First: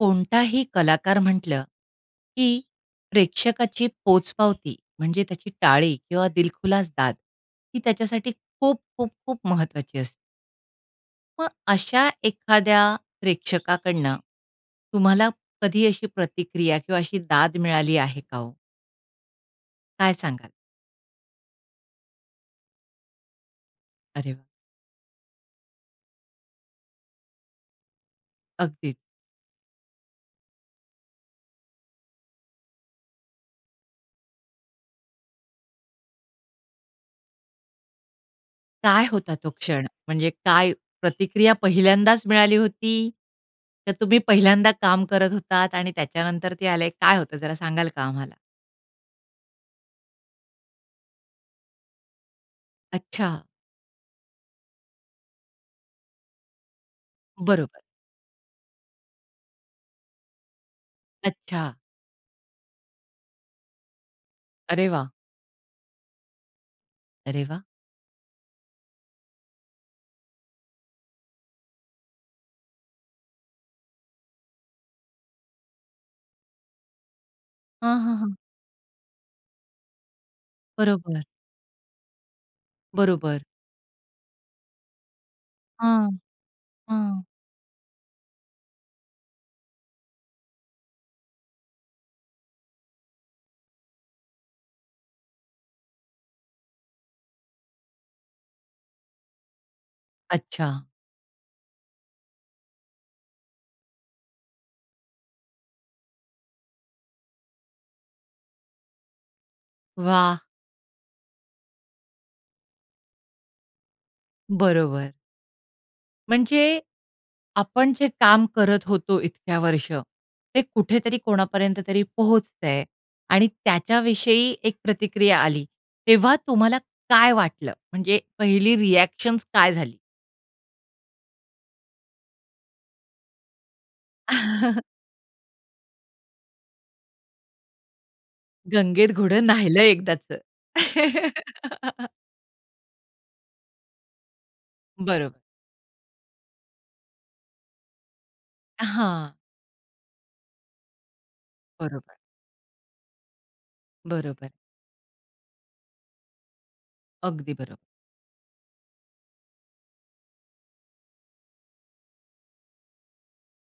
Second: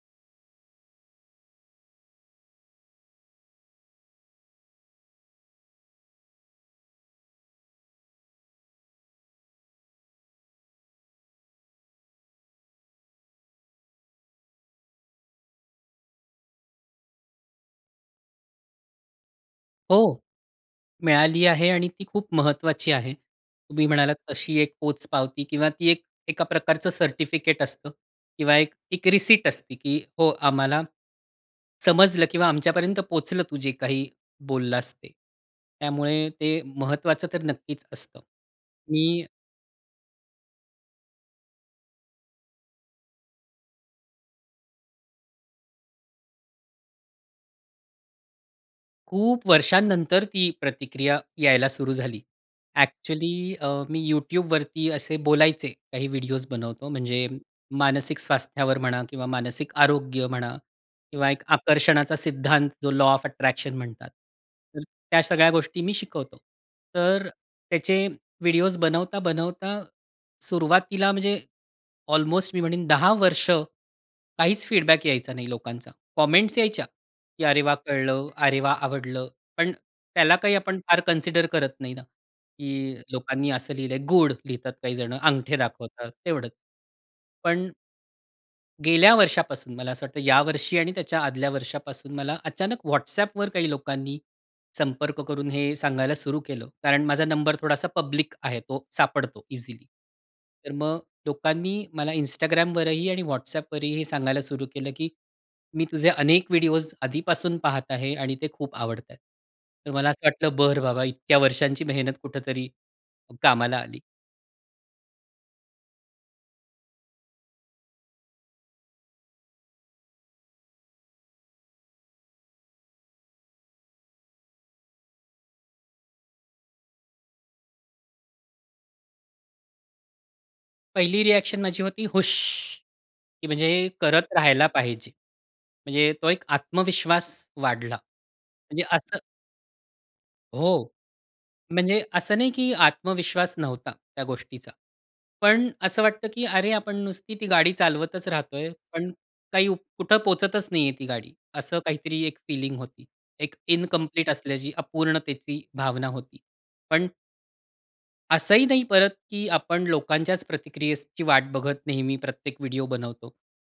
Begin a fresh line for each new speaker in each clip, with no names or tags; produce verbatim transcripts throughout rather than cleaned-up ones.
कोणताही कलाकार म्हटलं, की प्रेक्षकाची पोचपावती म्हणजे त्याची टाळी किंवा दिलखुलास दाद ही त्याच्यासाठी खूप, खूप, खूप महत्वाची असते. मग अशा एखाद्या प्रेक्षकाकडनं तुम्हाला कधी अशी प्रतिक्रिया किंवा अशी दाद मिळाली आहे का हो? काय
हो,
सांगाल?
मिळाली आहे आणि ती खूप महत्वाची आहे. तुम्ही म्हणालात,
अरे व
तशी एक पोचपावती किंवा ती एक एका प्रकारचं सर्टिफिकेट असतं किंवा एक,
अगदीच.
एक रिसिप्ट असते, की हो आम्हाला समजलं किंवा आमच्यापर्यंत पोहोचलं तू जे काही बोललास ते. त्यामुळे ते महत्वाचं तर नक्कीच असतं
काय
मी
होता तो क्षण म्हणजे काय प्रतिक्रिया पहिल्यांदाच मिळाली होती? तर तुम्ही पहिल्यांदा काम करत होतात आणि त्याच्यानंतर ते आले, काय होतं जरा सांगाल का आम्हाला?
खूप वर्षानंतर ती प्रतिक्रिया यायला सुरू झाली. ॲक्चुअली
अच्छा.
अ, मी Youtubeवरती असे बोलायचे, काही व्हिडिओज बनवतो म्हणजे
बरोबर.
मानसिक स्वास्थ्यावर म्हणा किंवा मानसिक आरोग्य म्हणा किंवा एक
अच्छा.
आकर्षणाचा सिद्धांत जो, लॉ ऑफ अट्रॅक्शन म्हणतात. तर
अरे वाह!
त्या सगळ्या गोष्टी मी शिकवतो. तर
अरे वाह!
त्याचे व्हिडिओज बनवता-बनवता सुरुवातीला, म्हणजे ऑल्मोस्ट मी म्हणीन दहा वर्ष काहीच फीडबॅक यायचा नाही लोकांचा. कॉमेंट्स यायच्या, की "अरे वाह!
हां, हां,
कळलं.
हां.
अरे, वाह! आवडलं." पण त्याला काही आपण फार
बरोबर.
कन्सिडर करत नाही ना, की
बरोबर.
लोकांनी असं लिहिलं आहे. गूड लिहितात, काही जण अंगठे
हां,
दाखवतात तेवढंच.
हां.
पण गेल्या वर्षापासून मला असं वाटतं, या वर्षी आणि त्याच्या आदल्या वर्षापासून मला अचानक Whatsappवर काही लोकांनी संपर्क करून हे सांगायला सुरु केलं. कारण माझा नंबर थोडासा पब्लिक आहे तो सापडतो इझिली. तर
अच्छा.
मग लोकांनी मला Instagramवरही आणि Whatsappवरही हे सांगायला सुरू केलं, की "मी तुझे अनेक व्हिडिओज आधीपासून पाहत आहे आणि ते खूप आवडत आहेत." तर मला असं
वाह!
वाटलं, बरं बाबा इतक्या वर्षांची मेहनत कुठेतरी कामाला आली.
बरोबर. म्हणजे आपण जे काम करत होतो इतक्या वर्ष, ते कुठेतरी कोणापर्यंत तरी पोहोचतं आहे. आणि त्याच्याविषयी एक प्रतिक्रिया आली, तेव्हा तुम्हाला काय वाटलं? म्हणजे पहिली रिॲक्शन्स काय झाली?
पहिली रिॲक्शन माझी होती हूश! की म्हणजे करत राहायला पाहिजे. म्हणजे तो एक आत्मविश्वास वाढला. म्हणजे
"गंगेत
असं
घोडं न्हायिलं एकदाचं."
हो. म्हणजे असं नाही की आत्मविश्वास नव्हता त्या गोष्टीचा.
बरोब
पण असं वाटतं, की "अरे आपण नुसती ती गाडी चालवतच राहतोय. पण
हां.
काही उप कुठं पोहचतच नाही आहे ती गाडी." असं
बरोबर.
काहीतरी एक फीलिंग होती. एक इनकंप्लीट
बरोबर.
असल्याची, अपूर्णतेची भावना होती. पण
अगदी बरोबर.
असंही नाही परत की आपण लोकांच्याच प्रतिक्रियेची वाट बघत नेहमी प्रत्येक व्हिडिओ बनवतो.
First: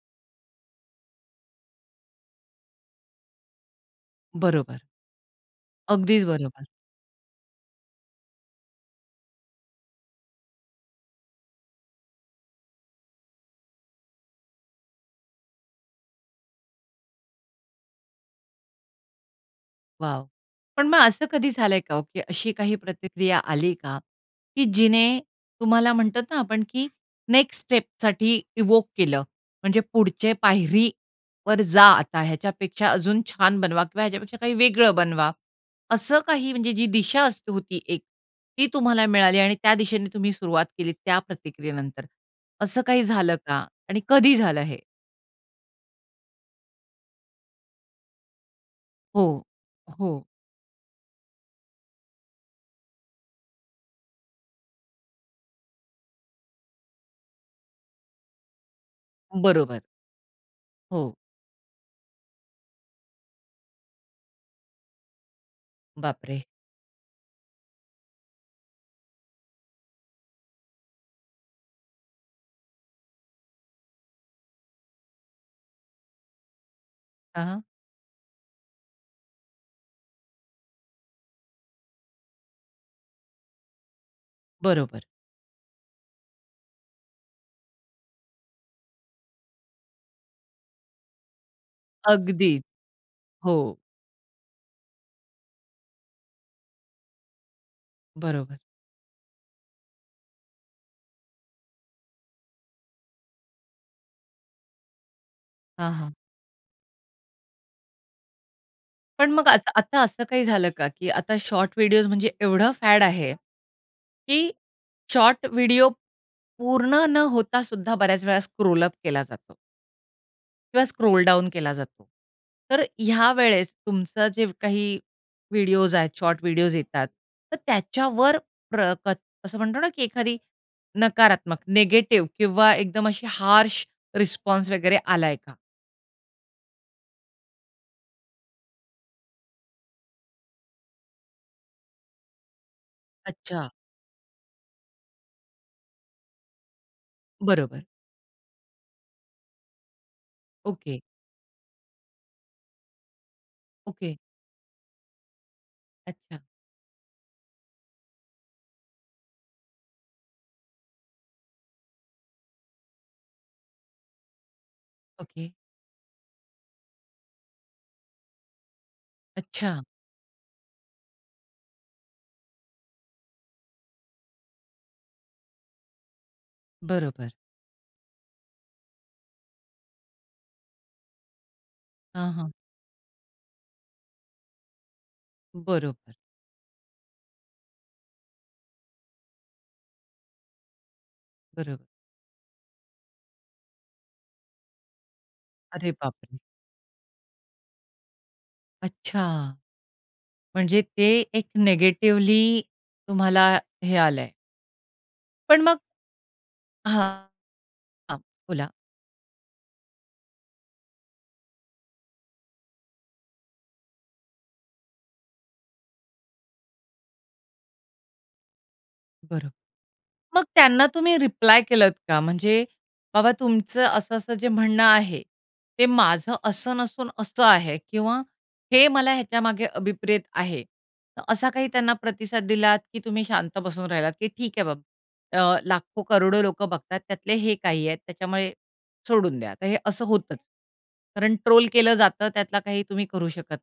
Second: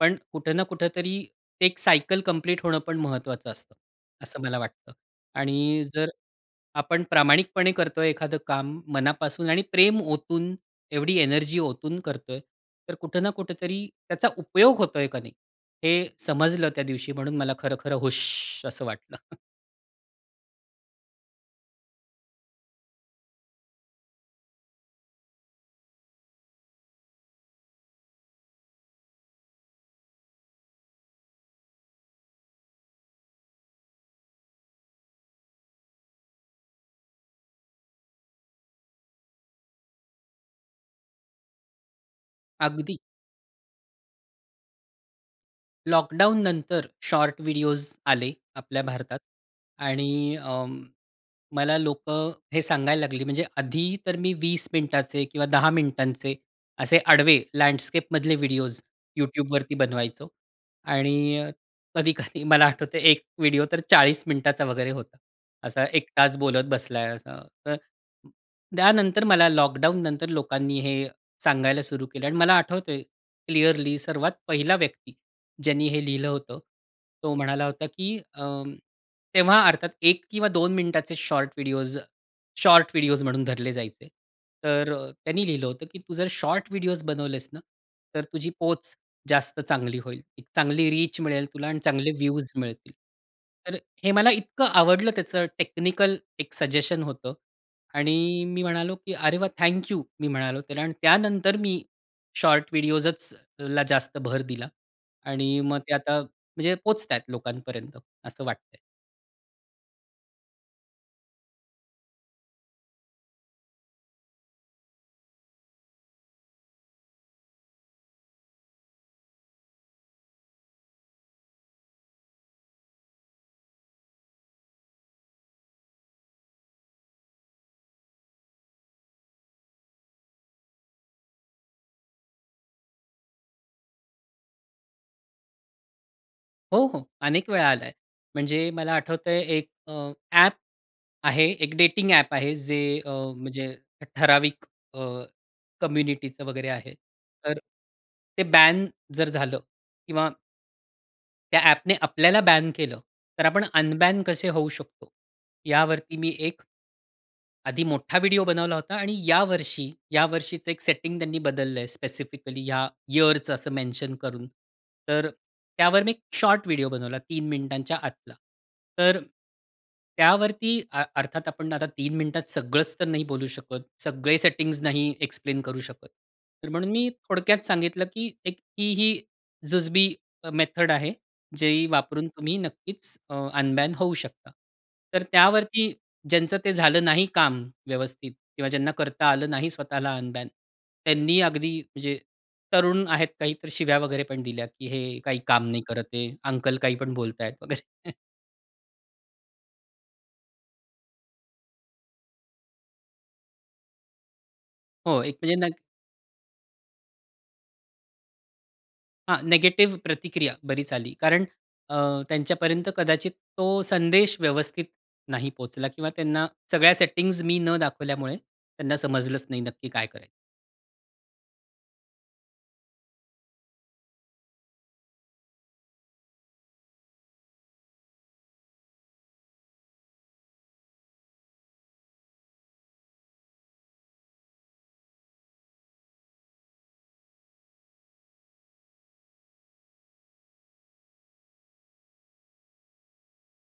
पण कुठे ना कुठेतरी एक सायकल कंप्लीट होणं पण महत्वाचं असतं. असं मला
बरोबर.
वाटतं. आणि जर
अगदीच बरोबर.
आपण प्रामाणिकपणे करतोय एखादं काम मनापासून आणि प्रेम ओतून एवढी एनर्जी ओतून करतोय. तर कुठे ना कुठेतरी त्याचा उपयोग होतोय का नाही, हे समजलं त्या दिवशी म्हणून मला खरं-खरं हूश! असं वाटलं.
वॉव! पण मग असं कधी झालंय का हो की अशी काही प्रतिक्रिया आली का की जिने तुम्हाला म्हणतात ना आपण की नेक्स्ट स्टेपसाठी इव्होक केलं? म्हणजे पुढचे पायरीवर जा आता ह्याच्यापेक्षा, अजून छान बनवा किंवा ह्याच्यापेक्षा काही वेगळं बनवा असं काही म्हणजे जी दिशा असते होती एक ती तुम्हाला मिळाली आणि त्या दिशेने तुम्ही सुरुवात केली त्या प्रतिक्रियेनंतर? असं
अगदी.
काही झालं का आणि कधी झालं हे?
लॉकडाउन नंतर शॉर्ट व्हिडिओज आले, आपल्या भारतात
हो, हो.
आणि अ, मला लोकं हे सांगायला लागली म्हणजे आधी तर मी वीस मिनिटाचे दहा मिनिटांचे असे आडवे लँडस्केपमधले व्हिडिओज YouTubeवरती
बरोबर.
बनवायचो
हो.
आणि अ, कधी-कधी मला आठवतंय एक व्हिडिओ तर चाळीस मिनिटाचा वगैरे होता. असा एकटाच
बापरे!
बोलत बसलाय असा, तर त्यानंतर मला लॉकडाउन नंतर लोकांनी हे सांगायला सुरु केलं. आणि मला आठवतंय क्लिअरली सर्वात पहिला व्यक्ती, ज्यांनी हे लिहिलं होतं. तो
हां.
म्हणाला होता की अ, तेव्हा अर्थात एक किंवा दोन मिनिटाचे शॉर्ट व्हिडिओज, शॉर्ट व्हिडिओज म्हणून धरले जायचे. तर
बरोबर.
अ, त्यांनी लिहिलं होतं की "तू जर शॉर्ट व्हिडिओज बनवलेस ना तर तुझी पोच जास्त चांगली होईल, चांगली रीच मिळेल तुला आणि चांगले व्ह्यूज
अगदी,
मिळतील." तर
हो.
हे मला इतकं आवडलं त्याचं टेक्निकल एक सजेशन होतं आणि
बरोबर.
मी म्हणालो, की "अरे, वाह! Thank you." मी म्हणालो त्याला आणि त्यानंतर मी शॉर्ट व्हिडिओजचला जास्त भर दिला. आणि मग
हां,
ते
हां.
आता म्हणजे पोहचतायेत लोकांपर्यंत असं वाटत आहे.
पण मग आता आता असं काही झालं का? की आता शॉर्ट व्हिडिओस, म्हणजे एवढं फॅड आहे, की शॉर्ट व्हिडिओ पूर्ण न होता सुद्धा बऱ्याच वेळा स्क्रोल अप केला जातो. किंवा स्क्रोल डाउन केला जातो. तर ह्या वेळेस तुमचं जे काही व्हिडिओस आहेत, शॉर्ट व्हिडिओस येतात, तर त्याच्यावर प्र कत असं म्हणतो ना की एखादी नकारात्मक, नेगेटिव्ह किंवा एकदम अशी हार्श रिस्पॉन्स वगैरे आलाय का?
हो, हो. अनेक वेळा आलाय. म्हणजे मला आठवतंय एक अ, ॲप आहे एक डेटिंग ॲप आहे. जे अ,
अच्छा.
म्हणजे ठराविक अ, कम्युनिटीचं वगैरे आहे. तर
बरोबर.
ते बॅन जर झालं किंवा
ओके.
त्या ॲप ने आपल्याला बॅन केलं तर आपण
ओके.
अनबॅन कसे होऊ शकतो? यावरती मी
अच्छा.
एक आधी मोठा व्हिडिओ बनवला होता आणि या वर्षी, या वर्षीचं एक सेटिंग त्यांनी बदललंय स्पेसिफिकली ह्या यिअरचं असं मेन्शन करून. तर
ओके.
त्यावर मी एक शॉर्ट व्हिडिओ बनवला तीन मिनिटांच्या आतला. तर
अच्छा!
त्यावरती, अर्थात आपण आता तीन मिनिटात सगळंच तर नाही बोलू शकत. सगळे सेटिंग्स नाही एक्सप्लेन करू शकत. तर म्हणून मी
बरोबर.
थोडक्यात सांगितलं की एक ही, ही जुजबी अ, मेथड आहे जे वापरून
हां, हां.
तुम्ही नक्कीच अ, अनबॅन होऊ शकता. तर त्यावरती
बरोबर.
ज्यांचं ते झालं नाही काम व्यवस्थित किंवा ज्यांना करता आलं नाही स्वतःला अनबॅन. त्यांनी अगदी
बरं.
म्हणजे तरुण आहेत, काही तर शिव्या वगैरे पण दिल्या की हे काही काम नाही
अरे
करते,
बापरे!
अंकल काही पण बोलतायत वगैरे.
अच्छा! म्हणजे ते एक नेगेटिव्हली तुम्हाला हे आलयं.
हो, एक म्हणजे
पण
न
मग हां. हां, बोला.
हां, नेगेटिव्ह प्रतिक्रिया बरीच आली. कारण अ, त्यांच्यापर्यंत कदाचित तो संदेश व्यवस्थित नाही पोहचला किंवा त्यांना सगळ्या सेटिंग्ज मी न दाखवल्यामुळे त्यांना समजलंच
बरं.
नाही नक्की काय करायचं?
मग त्यांना तुम्ही रिप्लाय केलत का? म्हणजे बाबा तुमचं असं-असं जे म्हणणं आहे ते माझं असं नसून असं आहे किंवा हे मला ह्याच्यामागे अभिप्रेत आहे असा काही त्यांना प्रतिसाद दिलात की तुम्ही शांत बसून राहिलात की ठीक आहे बाबा अ, लाखो करोडो लोकं बघतात त्यातले हे काही आहेत त्याच्यामुळे, सोडून द्या, तर हे असं होतचं. कारण ट्रोल केलं जातं त्यातला काही तुम्ही करू शकत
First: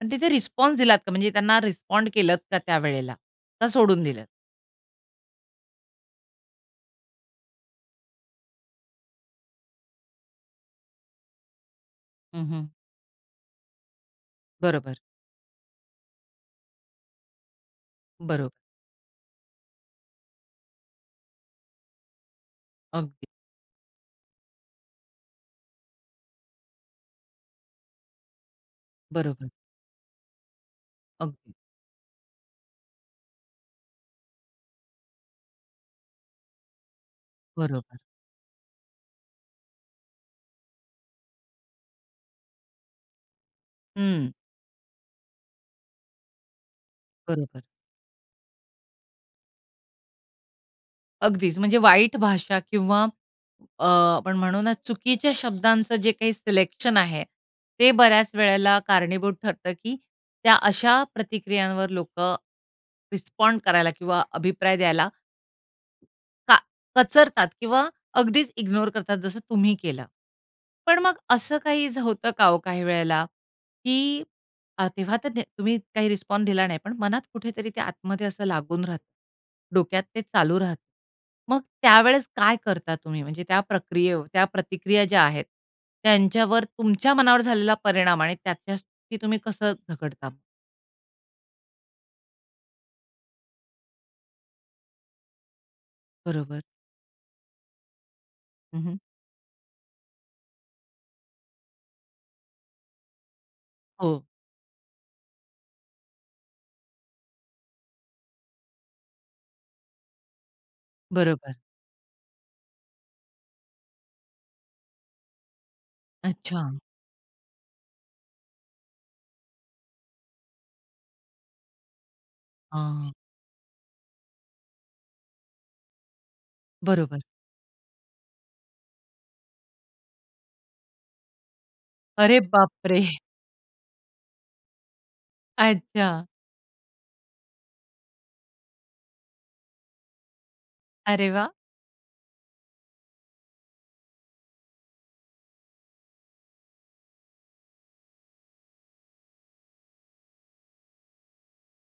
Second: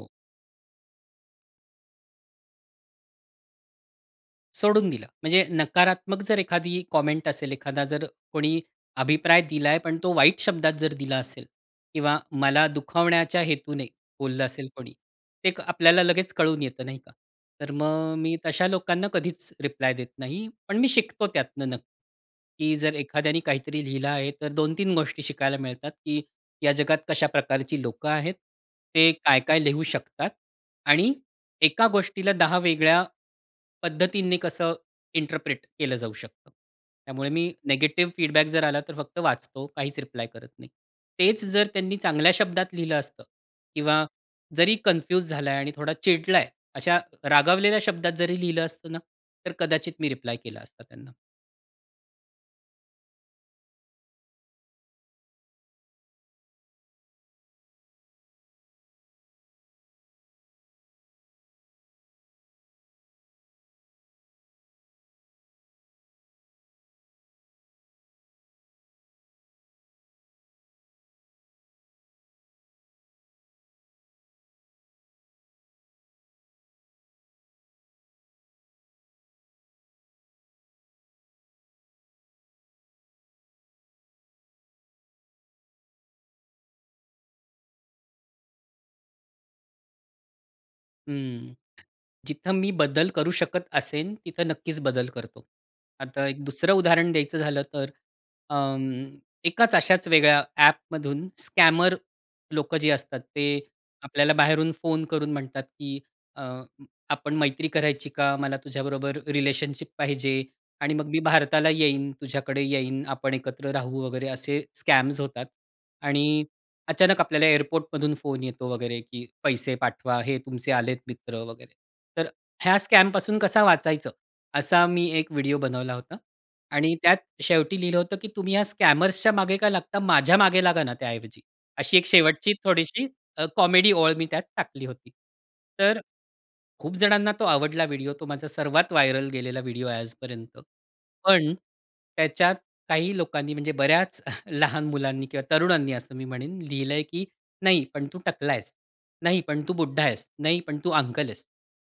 पण तिथे रिस्पॉन्स दिलात का? म्हणजे त्यांना रिस्पॉन्ड केलत का? त्यावेळेला, का सोडून दिलत?
सोडून दिलं. म्हणजे नकारात्मक जर एखादी कॉमेंट असेल एखादा जर कोणी अभिप्राय दिलाय, पण तो वाईट शब्दात जर दिला असेल किंवा
हं,
मला
हं.
दुखावण्याच्या हेतूने बोललं असेल कोणी,
बरोबर.
ते एक आपल्याला लगेच कळून येतं नाही का? तर मग मी
बरं.
तशा लोकांना कधीच रिप्लाय देत नाही. पण मी शिकतो त्यातनं नक्की, की जर
अगदी.
एखाद्याने काहीतरी लिहिलं आहे तर दोन तीन गोष्टी शिकायला मिळतात की या जगात कशा प्रकारची लोकं आहेत? ते
बरोबर.
काय-काय लिहू शकतात? आणि
अगदी.
एका गोष्टीला दहा वेगळ्या, पद्धतीने कसं इंटरप्रेट केलं जाऊ शकतं? त्यामुळे मी
बरोबर.
नेगेटिव्ह फीडबॅक जर आला तर फक्त वाचतो काहीच रिप्लाय करत नाही. तेच जर त्यांनी चांगल्या शब्दात लिहिलं असतं किंवा
हं.
जरी कन्फ्युज झालाय आणि थोडा चिडलाय अशा
बरोबर.
रागावलेल्या शब्दात जरी लिहिलं असतं ना, तर कदाचित मी रिप्लाय केला असता त्यांना.
अगदीचं. म्हणजे वाईट भाषा किंवा अ, आपण म्हणू ना, चुकीच्या शब्दांचं जे काही सिलेक्शन आहे. ते बऱ्याच वेळेला कारणीभूत ठरतं की त्या अशा प्रतिक्रियांवर लोकं रिस्पॉन्ड करायला किंवा अभिप्राय द्यायला का कचरतात किंवा अगदीच इग्नोर करतात जसं तुम्ही केलं. पण मग असं काही होतं का हो काही वेळेला की तेव्हा तर तुम्ही काही रिस्पॉन्स दिला नाही पण मनात कुठेतरी ते आतमध्ये असं लागून राहतं. डोक्यात ते चालू राहतं. मग त्यावेळेस काय करता तुम्ही? म्हणजे त्या प्रक्रियेव त्या प्रतिक्रिया ज्या आहेत त्यांच्यावर तुमच्या मनावर झालेला परिणाम आणि त्याच्याशी तुम्ही कसं झगडता?
हं जिथं मी बदल करू शकत असेन, तिथं नक्कीच बदल करतो. आता एक
बरोबर.
दुसरं उदाहरण द्यायचं झालं तर
हं,
अं,
हं.
एकाच अश्याच वेगळ्या ॲपमधून स्कॅमर लोकं जे असतात ते
हो.
आपल्याला बाहेरून फोन करून म्हणतात की अ, आपण मैत्री करायची का? मला तुझ्याबरोबर रिलेशनशिप पाहिजे. आणि मग मी
बरोबर.
भारताला येईन. तुझ्याकडे येईन आपण एकत्र राहू वगैरे असे स्कॅम्स होतात. आणि
अच्छा.
अचानक आपल्याला एअरपोर्टमधून फोन येतो वगैरे की पैसे पाठवा हे तुमचे आलेत मित्र वगैरे. तर ह्या स्कॅम
आ.
पासून कसा वाचायचं? असा मी एक व्हिडिओ बनवला होता. आणि त्यात
बरोबर.
शेवटी लिहिलं होतं की तुम्ही ह्या स्कॅमर्सच्या मागे का लागता? माझ्या मागे लागा ना त्या ऐवजी. अशी एक
अरे
शेवटची
बापरे!
थोडीशी अ, कॉमेडी ओळ मी त्यात टाकली होती. तर
अच्छा.
खूप जणांना तो आवडला व्हिडिओ तो माझा सर्वात व्हायरल गेलेला व्हिडिओ आहे आजपर्यंत.
अरे वाह!
पण, त्याच्यात काही लोकांनी म्हणजे बऱ्याच लहान मुलांनी किंवा तरुणांनी असं मी म्हणेन लिहिलंय, की "नाही, पण तू टकला आहेस, नाही पण तू बुड्ढा आहेस, नाही पण तू अंकल आहेस."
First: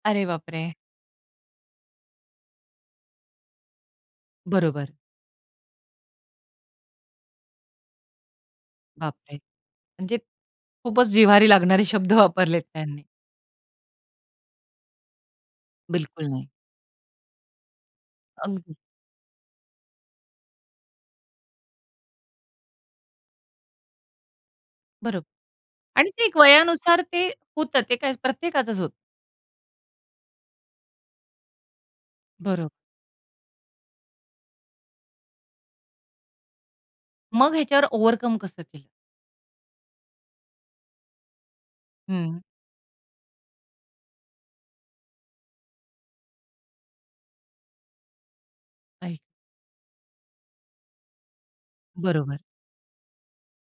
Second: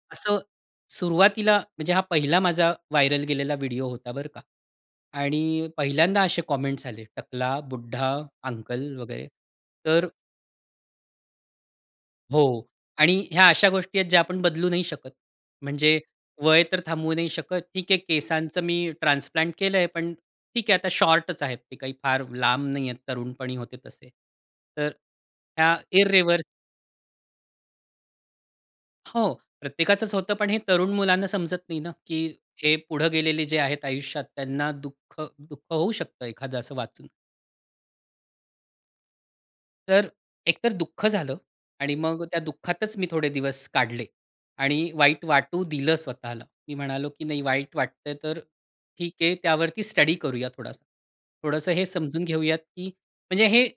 अरे
असं
बापरे!
सुरुवातीला म्हणजे हा पहिला माझा व्हायरल गेलेला व्हिडिओ होता बरं का.
बरोबर.
आणि पहिल्यांदा असे कॉमेंट्स आले टकला, बुड्ढा, अंकल वगैरे
बापरे!
तर
म्हणजे खूपच जिव्हारी लागणारे शब्द
हो
वापरलेत त्यांनी.
आणि ह्या अशा गोष्टी आहेत ज्या आपण बदलू नाही शकत. म्हणजे
बिलकुल नाही.
वय तर थांबवू नाही शकत. ठीक आहे केसांचं
अगदी.
मी ट्रान्सप्लांट केलंय पण ठीक आहे आता शॉर्टच आहेत ते काही फार लांब नाहीये तरुणपणी होते तसे. तर
बरं.
ह्या
आणि ते एक
इररिवर
वयानुसार ते होतं. ते काय प्रत्येकाचंच होतं.
हो प्रत्येकाचंच होतं पण हे तरुण मुलांना समजत नाही ना की
बरोब
हे पुढं गेलेले जे आहेत आयुष्यात त्यांना दुःख, दुःख होऊ शकतं एखादं असं वाचून.
मग ह्याच्यावर ओव्हरकम कसं केलं?
तर एकतर दुःख झालं आणि मग त्या
हं.
दुःखातच मी थोडे दिवस काढले आणि वाईट वाटू दिलं स्वतःला. मी म्हणालो, की "नाही वाईट वाटतंय, तर
आई
ठीक आहे, त्यावरती स्टडी करूया थोडासा." थोडंसं हे समजून
बरोबर.
घेऊयात, की म्हणजे हे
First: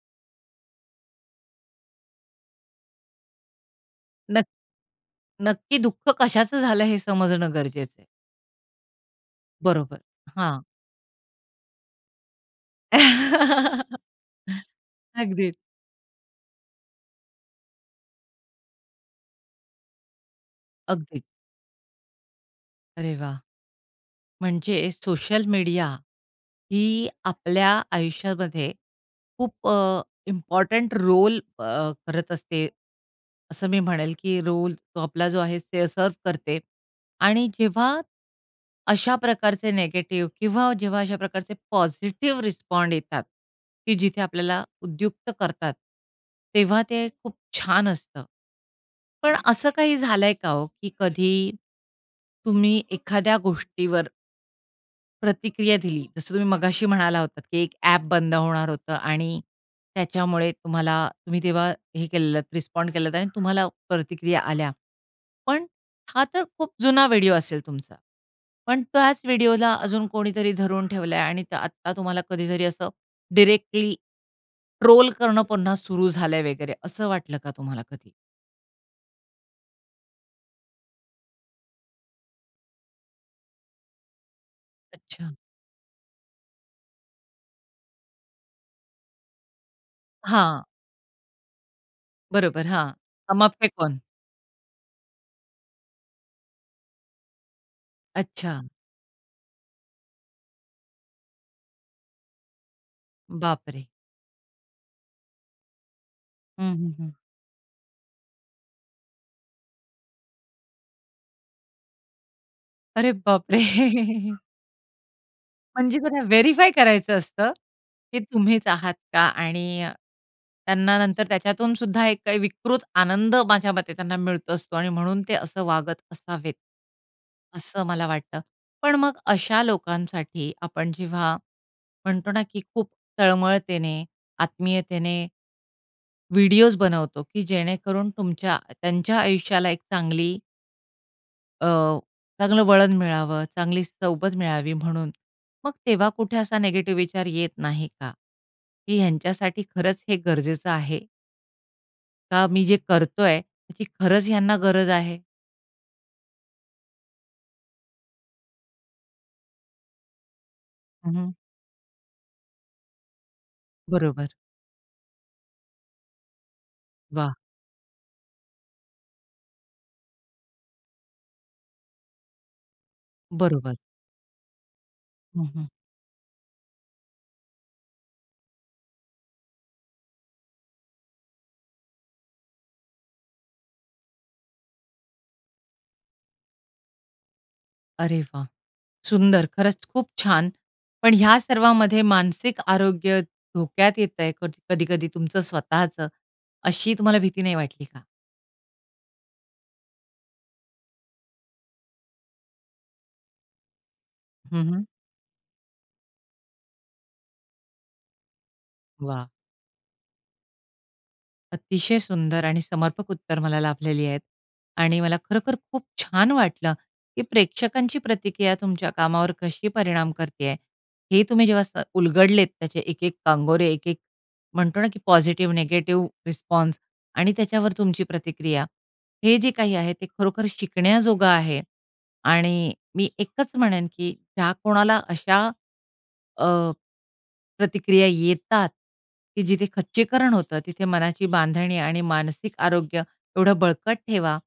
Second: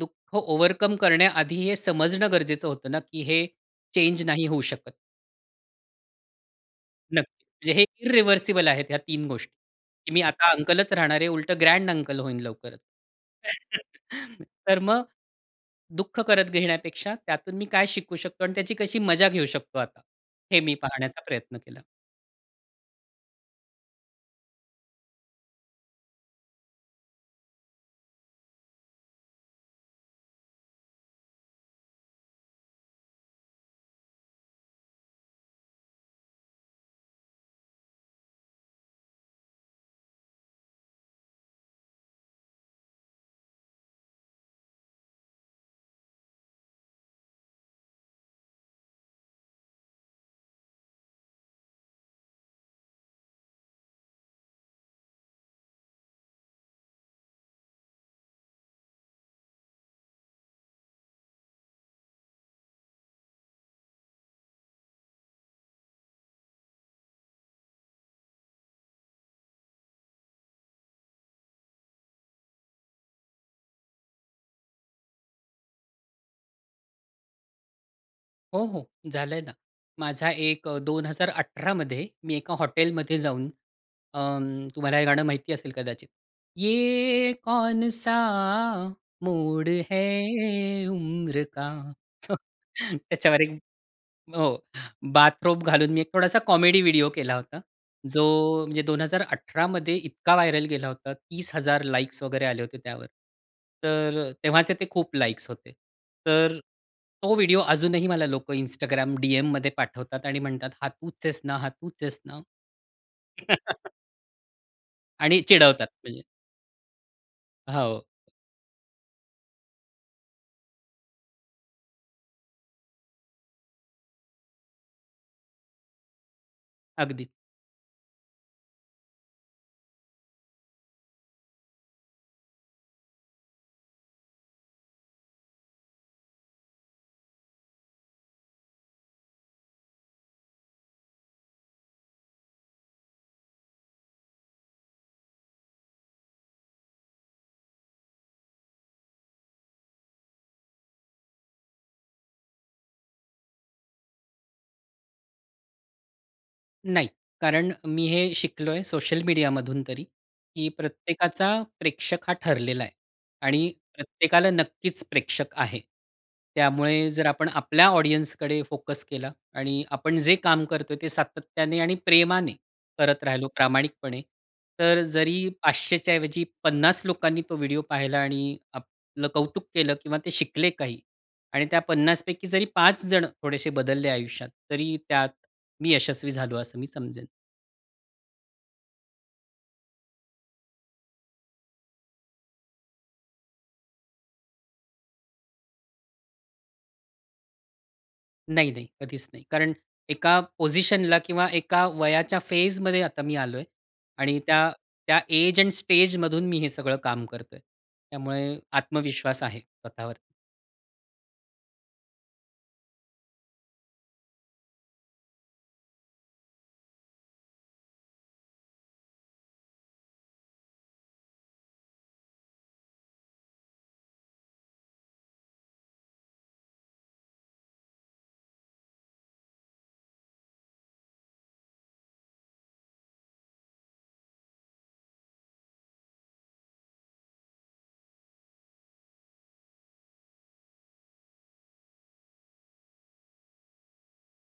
दुःख ओव्हरकम करण्याआधी, हे समजणं गरजेचं होतं ना, की हे चेंज
नक
नाही होऊ शकत.
नक्की दुःख कशाचं झालं? हे
नक्कीच,
समजणं
म्हणजे हे
गरजेचं आहे.
इरिव्हर्सिबल आहेत, ह्या तीन गोष्टी,
बरोबर,
की मी आता
हां.
अंकलच राहणार आहे, उलटं ग्रँड अंकल होईन लवकरचं. तर मग,
अगदीच.
दुःख करत घेण्यापेक्षा, त्यातून मी काय शिकू शकतो? आणि त्याची कशी मजा घेऊ शकतो आता? हे मी पाहण्याचा
अगदी.
प्रयत्न केला.
अरे वाह! म्हणजे सोशल मीडिया ही आपल्या आयुष्यामध्ये खूप अ, इम्पॉर्टन्ट रोल अ, करत असते. असं मी म्हणेल, की रोल तो आपला जो आहे, ते सर्व्ह करते, आणि जेव्हा, अशा प्रकारचे नेगेटिव्ह किंवा जेव्हा अशा प्रकारचे पॉझिटिव्ह रिस्पॉन्ड येतात, की जिथे आपल्याला उद्युक्त करतात, तेव्हा ते खूप छान असतं. पण असं काही झालंय का हो, की कधी तुम्ही एखाद्या गोष्टीवर प्रतिक्रिया दिली. जसं तुम्ही मगाशी म्हणाला होतात की एक ॲप बंद होणार होतं आणि त्याच्यामुळे तुम्हाला तुम्ही तेव्हा हे केलेलेत रिस्पॉन्ड केलत आणि तुम्हाला प्रतिक्रिया आल्या. पण हा तर खूप जुना व्हिडिओ असेल तुमचा, पण त्याच व्हिडिओला अजून कोणीतरी धरून ठेवलंय आणि आता तुम्हाला कधीतरी असं डीरेक्टली ट्रोल करणं पुन्हा सुरू झालंय वगैरे. असं वाटलं का तुम्हाला कधी?
हो, हो झालंय ना. माझा एक अ, दोन हजार अठरा मध्ये मी एका हॉटेलमध्ये जाऊन अं, तुम्हाला हे गाणं
अच्छा.
माहिती असेल कदाचित, "ये कौनसा मोड है
हां.
उम्र का?"
बरोबर, हां.
त्याच्यावर
हम
एक
आपके है कौन?
हो. बाथरोब घालून मी एक थोडासा कॉमेडी व्हिडिओ केला होता. जो
अच्छा.
म्हणजे दोन हजार अठरा मध्ये इतका व्हायरल गेला होता. तीस हजार लाइक्स वगैरे आले होते त्यावर.
बापरे!
तर तेव्हाचे ते खूप लाईक्स होते. तर
हं, हं, हं.
तो व्हिडिओ अजूनही मला लोकं Instagram डीएममध्ये पाठवतात आणि म्हणतात, "हा तूच आहेस ना, हा तूच आहेस ना."
अरे बापरे!
आणि चिडवतात,
म्हणजे, त्यांना
म्हणजे
व्हेरिफाय करायचं असतं
हो.
की तुम्हीच आहात का? आणि त्यांना नंतर त्याच्यातून सुद्धा एक काही विकृत आनंद, माझ्या मते, त्यांना मिळत असतो आणि म्हणून ते असं वागत असावेत.
अगदीच.
असं मला वाटतं. पण मग अशा लोकांसाठी, आपण जेव्हा म्हणतो ना, की खूप तळमळतेने, आत्मीयतेने व्हिडिओज बनवतो की जेणेकरून तुमच्या त्यांच्या आयुष्याला एक चांगली अ, चांगलं वळण मिळावं, चांगली सोबत मिळावी म्हणून, मग तेव्हा कुठे असा नेगेटिव्ह विचार येत नाही का? की ह्यांच्यासाठी खरंच हे गरजेचं आहे? का मी जे करतोय, की खरंच ह्यांना गरज आहे?
नाही. कारण मी हे शिकलोय सोशल मीडियामधून तरी, की
हं, हं.
प्रत्येकाचा प्रेक्षक हा ठरलेला आहे. आणि
बरोबर.
प्रत्येकाला नक्कीच प्रेक्षक आहे. त्यामुळे जर
वाह!
आपण आपल्या ऑडियन्सकडे फोकस केला आणि आपण जे काम करतोय ते सातत्याने आणि प्रेमाने करत राहिलो,
बरोबर.
प्रामाणिकपणे. तर
हं,
जरी
हं.
पाचशे च्या ऐवजी पन्नास लोकांनी तो व्हिडिओ पाहिला आणि आपलं कौतुक केलं किंवा ते शिकले काही आणि त्या पन्नास पैकी जरी, पाच जण थोडेसे बदलले आयुष्यात, तरी त्यात मी यशस्वी झालो असं मी समजेन.
अरे वाह! सुंदर, खरंच खूप छान. पण ह्या सर्वामध्ये मानसिक आरोग्य धोक्यात येत आहे. कध कधी-कधी तुमचं स्वतःचं. अशी तुम्हाला भीती नाही वाटली का?
नाही, नाही, कधीच नाही. कारण एका पोझिशनला किंवा एका वयाच्या फेजमध्ये आता मी आलोय. आणि
हं,
त्या
हं.
त्या एज एंड स्टेजमधून मी हे सगळं काम करतोय. त्यामुळे
वाह!
आत्मविश्वास आहे स्वतःवर.
अतिशय सुंदर आणि समर्पक उत्तर मला लाभलेली आहेत. आणि मला खरोखर खूप छान वाटलं, की प्रेक्षकांची प्रतिक्रिया तुमच्या कामावर कशी परिणाम करते आहे. हे तुम्ही जेव्हा स उलगडलेत त्याचे एक-एक कांगोरे, एक-एक म्हणतो ना, की पॉझिटिव्ह, नेगेटिव्ह रिस्पॉन्स आणि त्याच्यावर तुमची प्रतिक्रिया. हे जे काही आहे ते खरोखर शिकण्याजोगं आहे आणि मी एकच म्हणेन की ज्या कोणाला अशा अ, प्रतिक्रिया येतात, की जिथे खच्चीकरण होतं. तिथे मनाची बांधणी आणि मानसिक आरोग्य एवढं बळकट ठेवा,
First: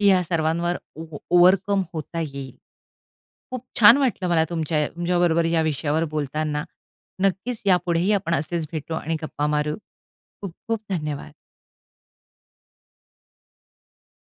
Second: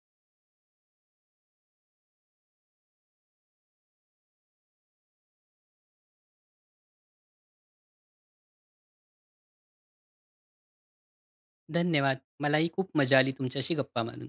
की या सर्वांवर ओ ओ ओव्हरकम होता येईल. खूप छान वाटलं मला तुमच्या तुमच्या बरोबर या विषयावर बोलताना. नक्कीच यापुढेही आपण असेच भेटू आणि गप्पा मारू. खूप-खूप धन्यवाद!
धन्यवाद! मलाही खूप मजा आली तुमच्याशी गप्पा मारून.